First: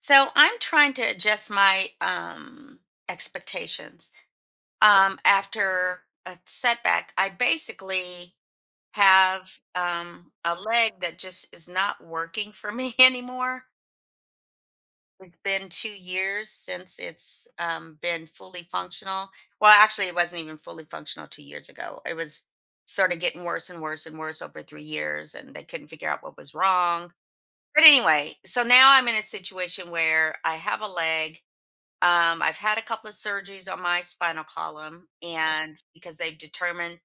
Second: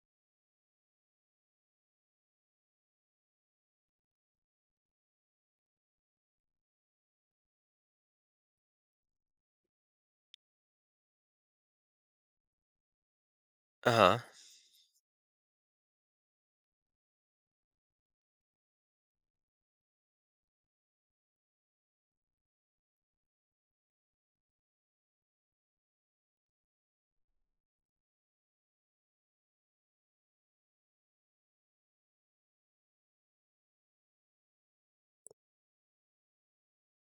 So I'm trying to adjust my expectations. After a setback, I basically have a leg that just is not working for me anymore. Uh-huh. It's been 2 years since it's been fully functional. Well, actually, it wasn't even fully functional 2 years ago. It was sort of getting worse and worse and worse over 3 years, and they couldn't figure out what was wrong. But anyway, so now I'm in a situation where I have a leg, I've had a couple of surgeries on my spinal column, okay, and because they've determined,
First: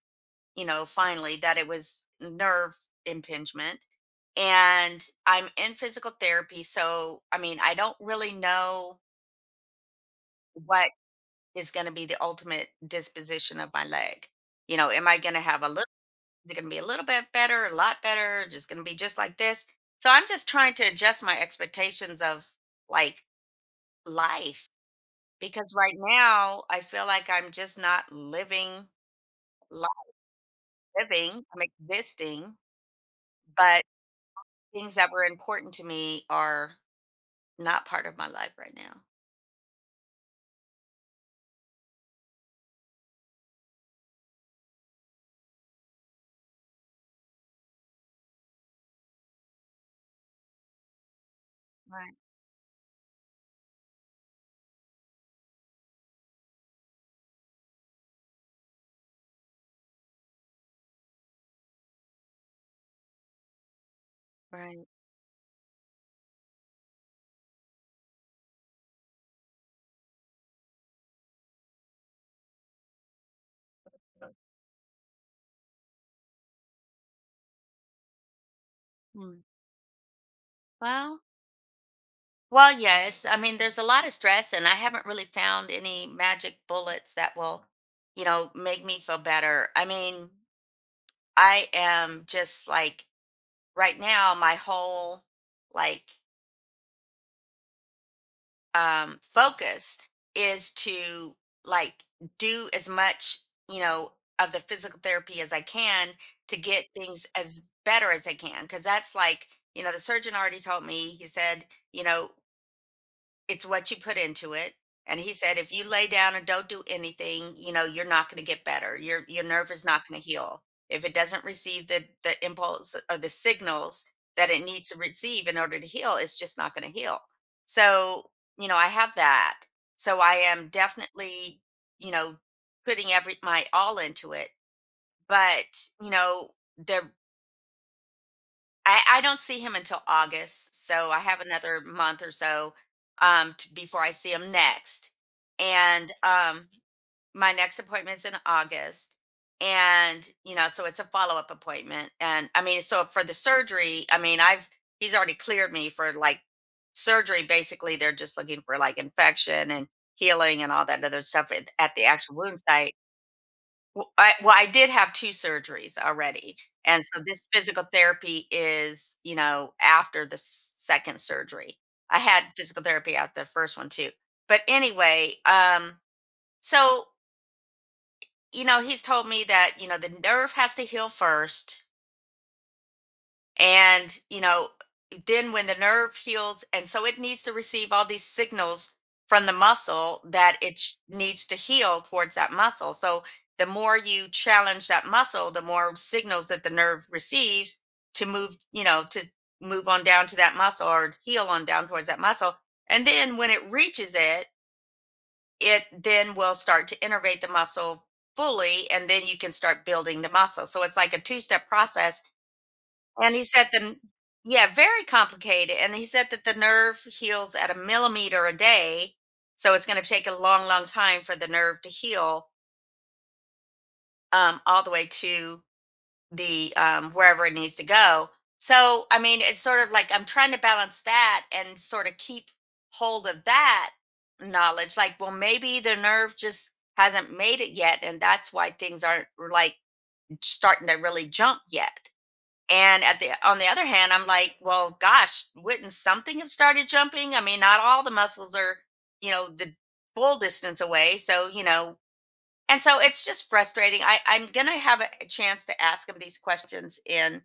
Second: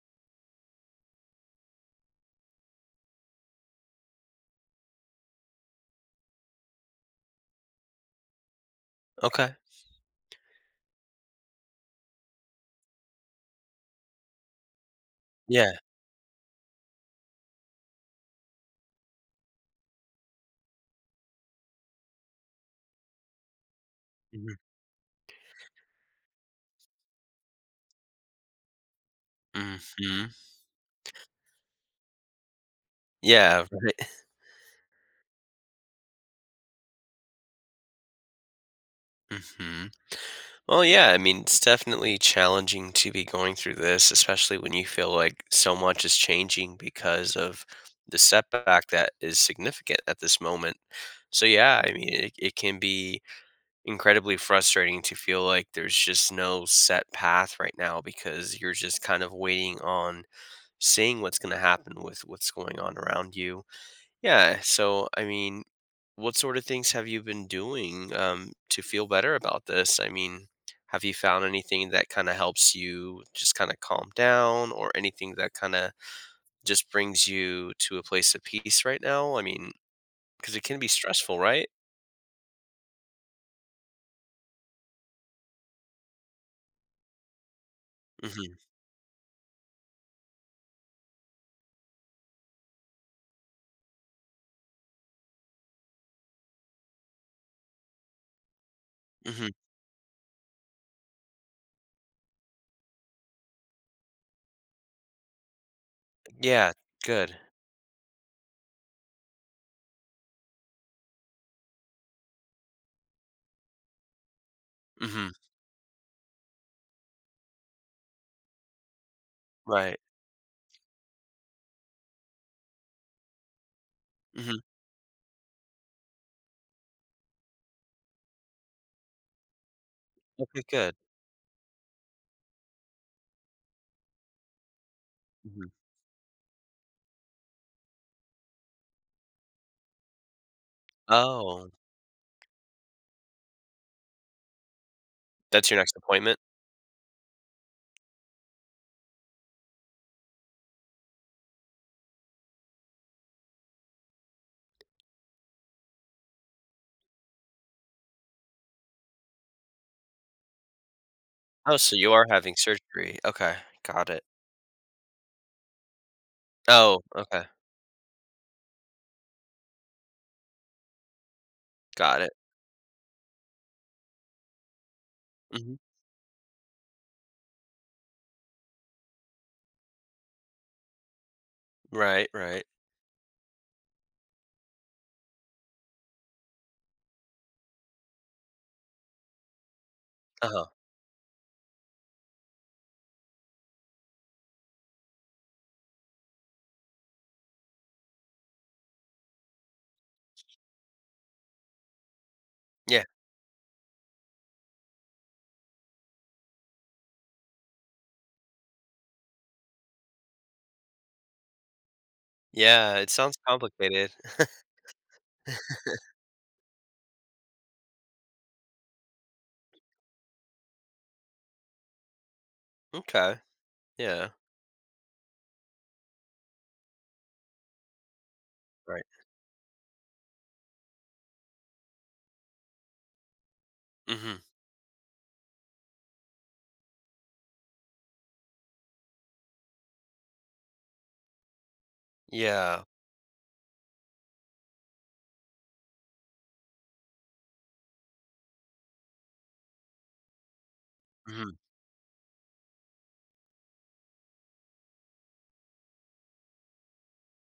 you know, finally that it was nerve impingement. And I'm in physical therapy. So, I mean, I don't really know Okay. what is going to be the ultimate disposition of my leg. You know, am I going to have a Yeah. little, is it going to be a little bit better, a lot better, just going to be just like this? So I'm just trying to adjust my expectations of like Mhm. life. Because right now, I feel like I'm just not living, li Mhm. living, I'm existing, Yeah, but right. things that were important to me are not part of my life right now. Mhm. Well, yeah, I mean, it's definitely challenging to be going through this, especially when you feel like so much is changing because of the setback that is significant at this moment. So, yeah, I mean, Right, it can be incredibly frustrating to feel like there's just no set path right now because you're just kind of waiting on seeing what's going to happen with what's going on around you. Yeah, right. so I mean, what sort of things have you been doing, to feel better about this? I mean, have you found anything that kinda helps you just kinda calm down or anything that kinda just brings you to a place of peace right now? I Mm. mean, because it can be Well stressful, right? well, yes, I mean, there's a lot of stress, and I haven't really found any magic bullets that will, you know, Mhm, make me feel better. I mean, I am just like right now, my whole like mhm. focus is to like do as much, you know, of the physical therapy as I can to Yeah, get things good. as better as I can, because that's like, you know, the surgeon already told me. He said, you know, it's what you put into it. And Mhm, he said, if you lay down and don't do anything, you know, you're not going to get better. Your nerve is right. not going to heal. If it doesn't receive the impulse or the signals that Mhm. it needs to receive in order to heal, it's just not going to heal. So, you know, I have that. So I Okay, am good. definitely, you know, putting every my all into it. But, Mhm. you know, the I don't see him until August, so I have Oh, another month or so before I see him next. that's your next And appointment? My next appointment is in August. And you know, so it's a follow-up appointment. And I mean, so for the surgery, I mean, I've he's already cleared me for like surgery. Basically, they're just looking for like infection and healing and all that other stuff at Oh, so the you are actual having wound site. surgery. Okay, got it. Well, I did have 2 surgeries already, Oh, and so okay, this physical therapy is, you know, after the 2nd surgery. I got it. had physical therapy after the 1st one too. But anyway, Mhm. So, you know, he's told me that, you know, the nerve has to heal first, Right, right. and you know, then when the nerve heals and so it needs to receive all these signals from the muscle that Uh-huh. Needs to heal towards that muscle. So the more you challenge that muscle, the more signals that the nerve receives to move, you know, to move on down to that muscle or heal on down towards that muscle. Yeah. And then when it reaches it, it then will start to innervate the muscle fully, and then you can start building the muscle. So it's like a two step process. Yeah, it sounds And he said the complicated. Yeah, very complicated, and he said that the nerve heals at a millimeter a day, so it's gonna take a long, long time for the nerve to heal, Okay. Yeah. All the way to the, wherever it needs to go. Right. So, I mean, it's sort of like I'm trying to balance that and sort of keep hold of that Mhm. knowledge, like, well, maybe the nerve just hasn't made it yet, and that's why things aren't, like, starting to really jump yet. Yeah. And at the on the other hand, I'm like, well, gosh, wouldn't something have started jumping? I mean, not all the muscles are, you know, the full distance away. So, Mhm. you know, and so it's just frustrating. I'm gonna have a chance to ask him these questions in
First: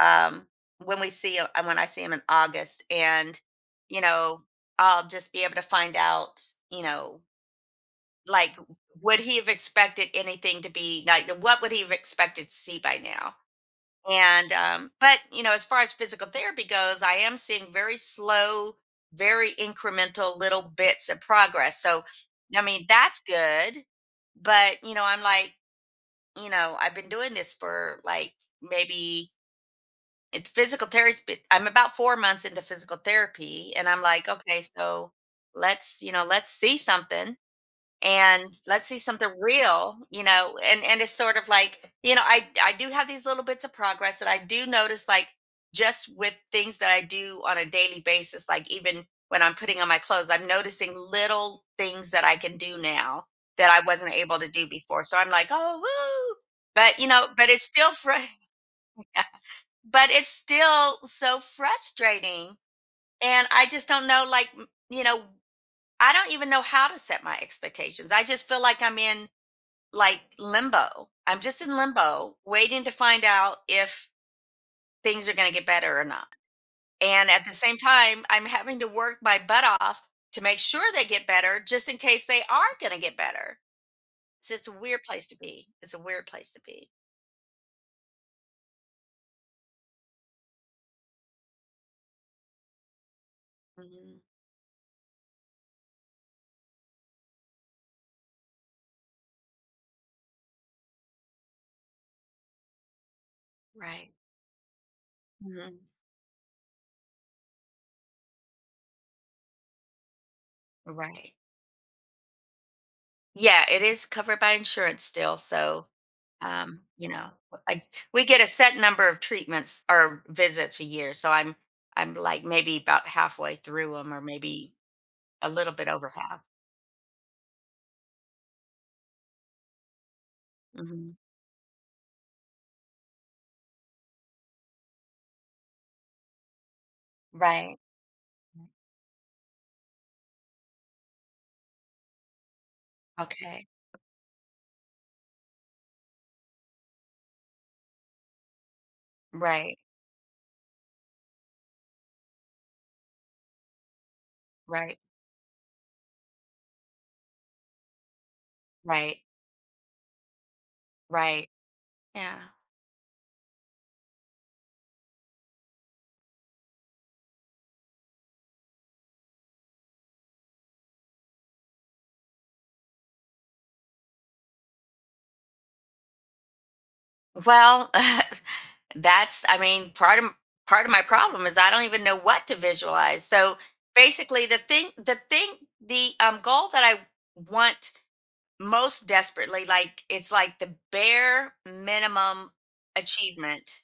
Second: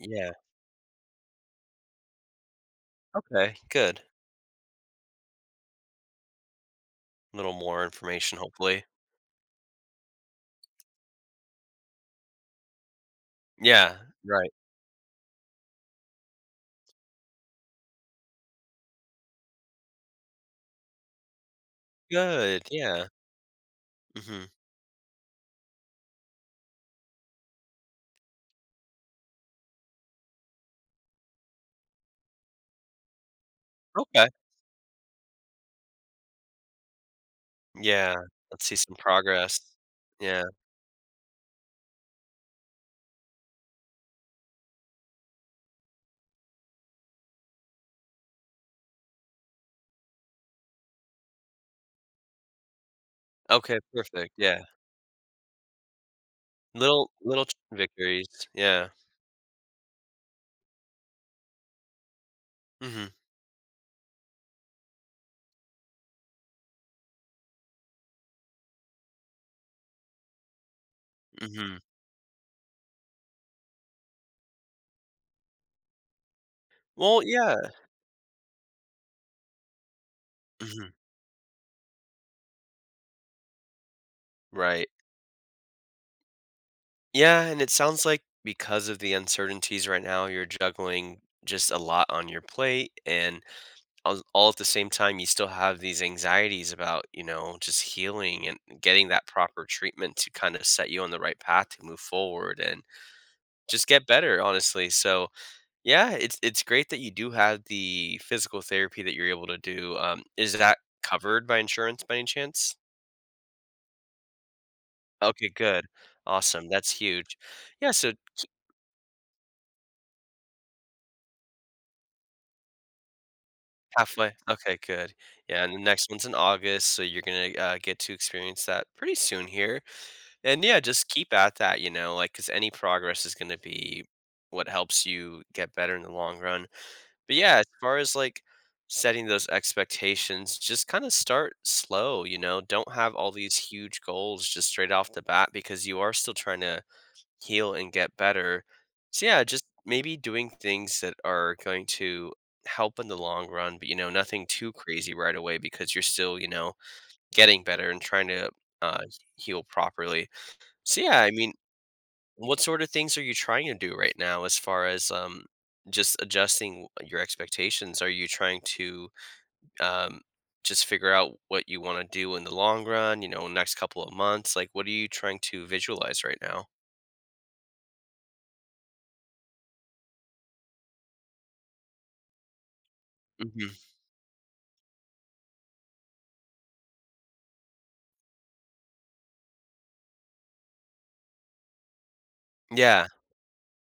Yeah. um when when I see him in August. And, Okay, good. you know, I'll just be able to find out, you know, A little more information, like hopefully. would he have expected anything to be like what would he have expected to see by now? Yeah, right. And but you know, as far as physical therapy goes, I am seeing very slow, very incremental little bits of progress. So I Good, mean, yeah. that's good. Mhm. But you know, I'm like, you know, I've been doing this for like maybe it's physical therapy. I'm about 4 months into physical therapy, and I'm Okay. like, okay, so let's you know, let's see something Yeah, and let's see let's some see something progress. real, you Yeah. know, and it's sort of like, you know, I do have these little bits of progress that I do notice, like just with things that I do on a daily basis, like even when I'm putting on my clothes, I'm noticing little things that I can do now that Okay, I wasn't perfect, able to yeah. do before. So I'm like, oh, woo. But you Little know little But ch it's still victories, yeah. but it's still so frustrating, Mhm, and I just don't know like you know, I don't even know how to set my expectations. I just feel like I'm in like limbo. I'm just in mhm. limbo, waiting to find out if things are going to get better or not. Well, And at the yeah. same time, I'm having to work my butt off to make sure Mhm. they get better just in case they are going to get better. So it's a Right. weird place to be. It's a weird place to be. Yeah, and it sounds like because of the uncertainties right now, you're juggling just a lot on your plate and Mhm. all at the same time, you still have these anxieties about, you know, just healing and getting that proper treatment to kind of set you on the right path to move forward and just get Right. better, honestly. So, Mhm. yeah, it's great that you do have the physical therapy that you're able to do. Is that Right. covered by insurance by any chance? Yeah, it is covered by insurance still. Okay, good. So, Awesome. That's you know, huge. I, Yeah, so we get a set number of treatments or visits a year. So I'm like maybe about halfway through them, or halfway. maybe Okay, good. a Yeah, little and the bit over next one's in half. August, so you're gonna get to experience that pretty soon here. And yeah, just Mhm. keep at that, you know, like because any progress is gonna be what helps you get better in the long run. But yeah, as Right. far as like setting those expectations, just kind of start slow, you know, don't have all these Okay. huge goals just straight off the bat because you are still trying to heal and get better. So yeah, just Right. maybe doing things that are going to help in the long run, but you know, nothing too Right. crazy right away because you're still, you know, getting better and trying to uh, Right. heal properly. So yeah, I Right. mean, Yeah. what sort of things are you trying to do right now as far as just adjusting your expectations? Are you trying to um just figure out what you want to do in the long run, you know, next couple of months? Like what are you trying to visualize right now? Well, that's I mean, part of my problem is I don't even know what to visualize. So Hmm. basically the thing, the goal that I want most desperately, like it's like the bare minimum Yeah. achievement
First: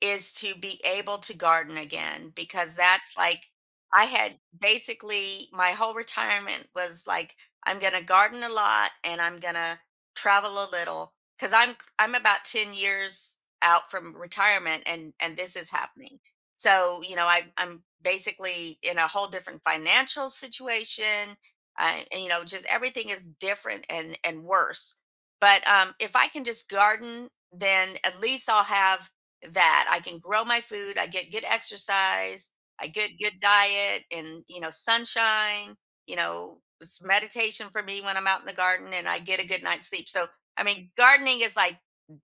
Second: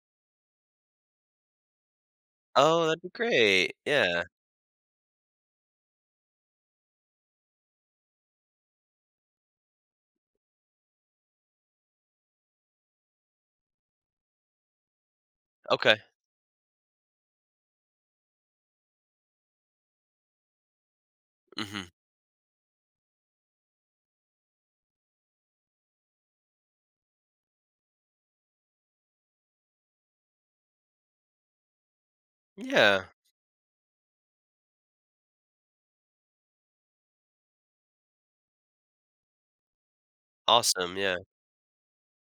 is to be able to garden again, because Oh, that'd be that's like great. I Yeah. had basically my whole retirement was like I'm going to garden a lot and I'm going to travel a little, cuz I'm about 10 years out from retirement and this is Okay. happening. So, you know, I'm basically in a whole different financial situation. Hmm. And, you know, just everything is different and worse. But if I can just garden, then at least I'll have that. I can grow my food, I get good exercise, I Yeah. get good diet and, you know, sunshine, you know, it's meditation for me when I'm out in the garden and I get a good night's sleep. So, I mean, Awesome. Yeah. gardening is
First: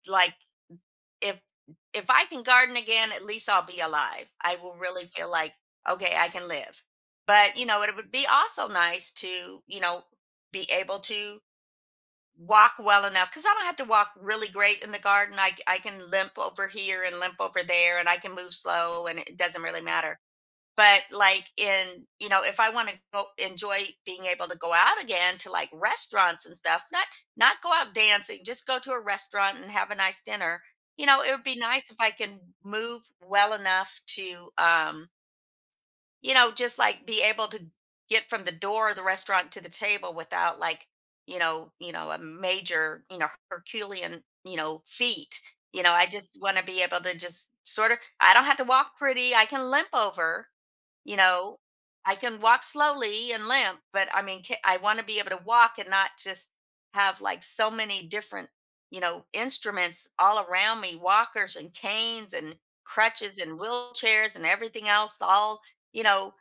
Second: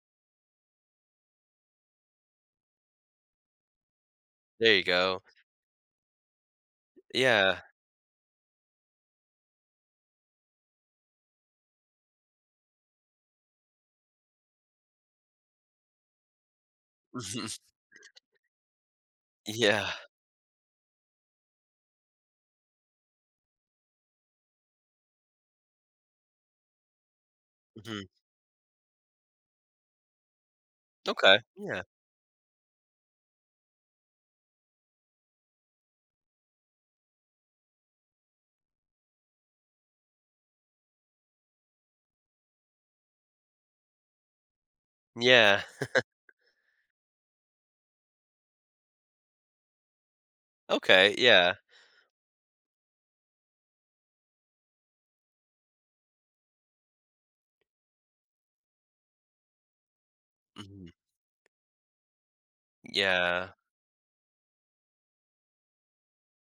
like if if I can garden again, at least I'll be alive. I There will you really go. feel like okay, I can live. But, Yeah. you know, it would be also nice to, you know, be able to walk well enough because I don't have to walk really great in the garden. I can limp over here and limp Mhm. over there and I can move slow and it doesn't really Yeah. matter. But like in, you know, if I want to go enjoy being able to go out again to like restaurants and stuff, not go out Hmm. dancing, just go to a restaurant and have a nice dinner. You know, it Okay. would be Yeah. nice if I can move well enough to you know, just like be able to get from the door of the restaurant to the table without like, you know, a major, you know, Herculean, you know, feat. Yeah. You know, I just want to be able to just sort of I don't have to walk pretty. I can limp over, Okay. you Yeah. know. I can walk slowly and limp, but I mean, I want to be able to walk and not just have like so many different, you know, instruments all around Hmm. me, walkers and canes and crutches Yeah. and wheelchairs and everything else all, you know,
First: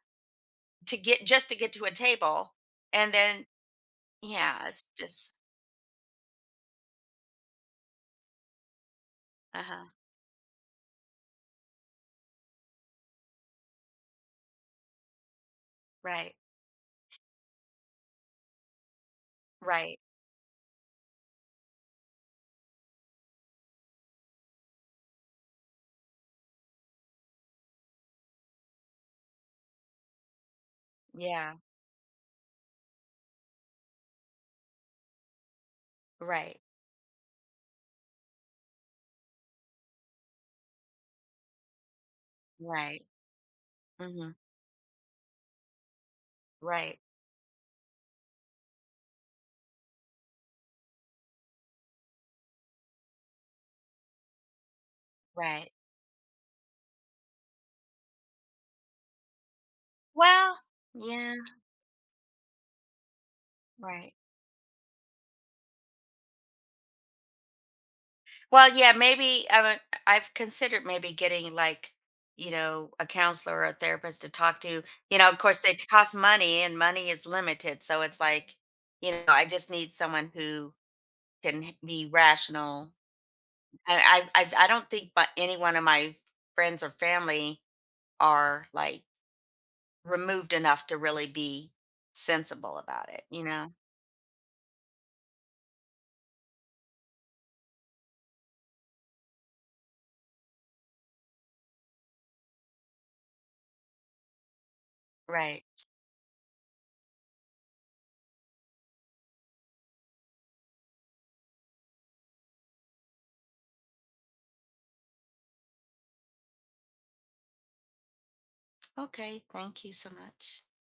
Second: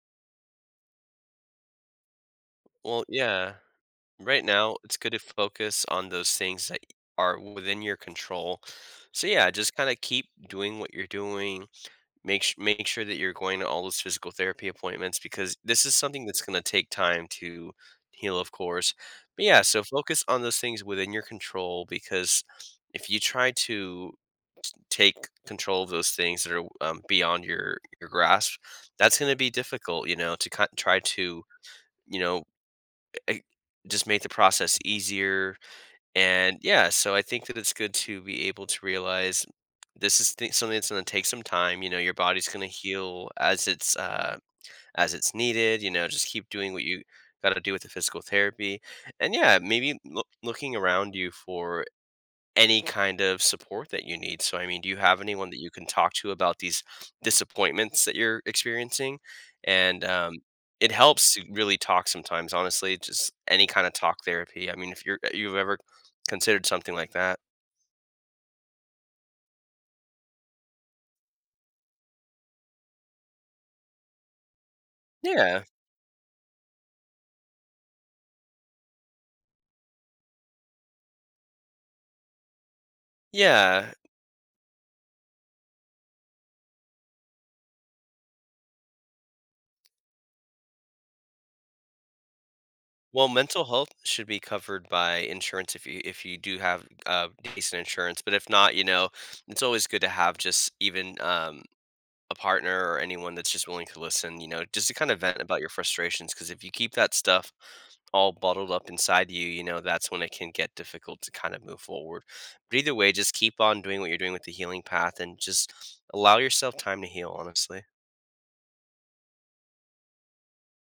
to get just to get to a table Well, and then yeah. Right yeah now, it's it's good to just focus on those things that are within your control. So yeah, just uh-huh kind of keep doing what you're doing. Make sure that you're going to all those physical therapy appointments because this is something right that's going to take time to heal, of course. But yeah, so right focus on those things within your control because if you try to take control of those things that are beyond your grasp, that's going to be difficult. You know, to kind try to yeah you know e- just make the process easier and right yeah, so I think that it's good to be able to realize this is something that's going to take some time. You know, your body's going to right heal hmm as it's needed. You know, just keep doing what right you got to do with the physical therapy, and yeah, maybe looking around you for any kind of support that you need. So, I mean, do you have anyone that right you can talk to about these disappointments that you're experiencing? And well it helps yeah to really talk sometimes, honestly, just any kind of right talk therapy. I mean, if you've ever considered something like that, well yeah maybe I mean, I've considered maybe getting like you know a counselor or a therapist to talk to, you know, of course yeah, they cost money and money is limited, so it's like, you know, I just need someone who be rational. yeah. I don't think but any one of my friends or family are like removed enough to really be sensible about it, Well, you mental know? health should be covered by insurance if you do have decent insurance. But if not, you know, it's always good to have just even a partner or anyone that's just willing to listen, you know, just to kind of vent about Right. your frustrations. Because if you keep that stuff all bottled up inside you, you know, that's when it can get difficult to kind of move forward. But either way, just keep on doing what you're doing with the healing path and just allow yourself time to heal, honestly. Okay. Thank you so much.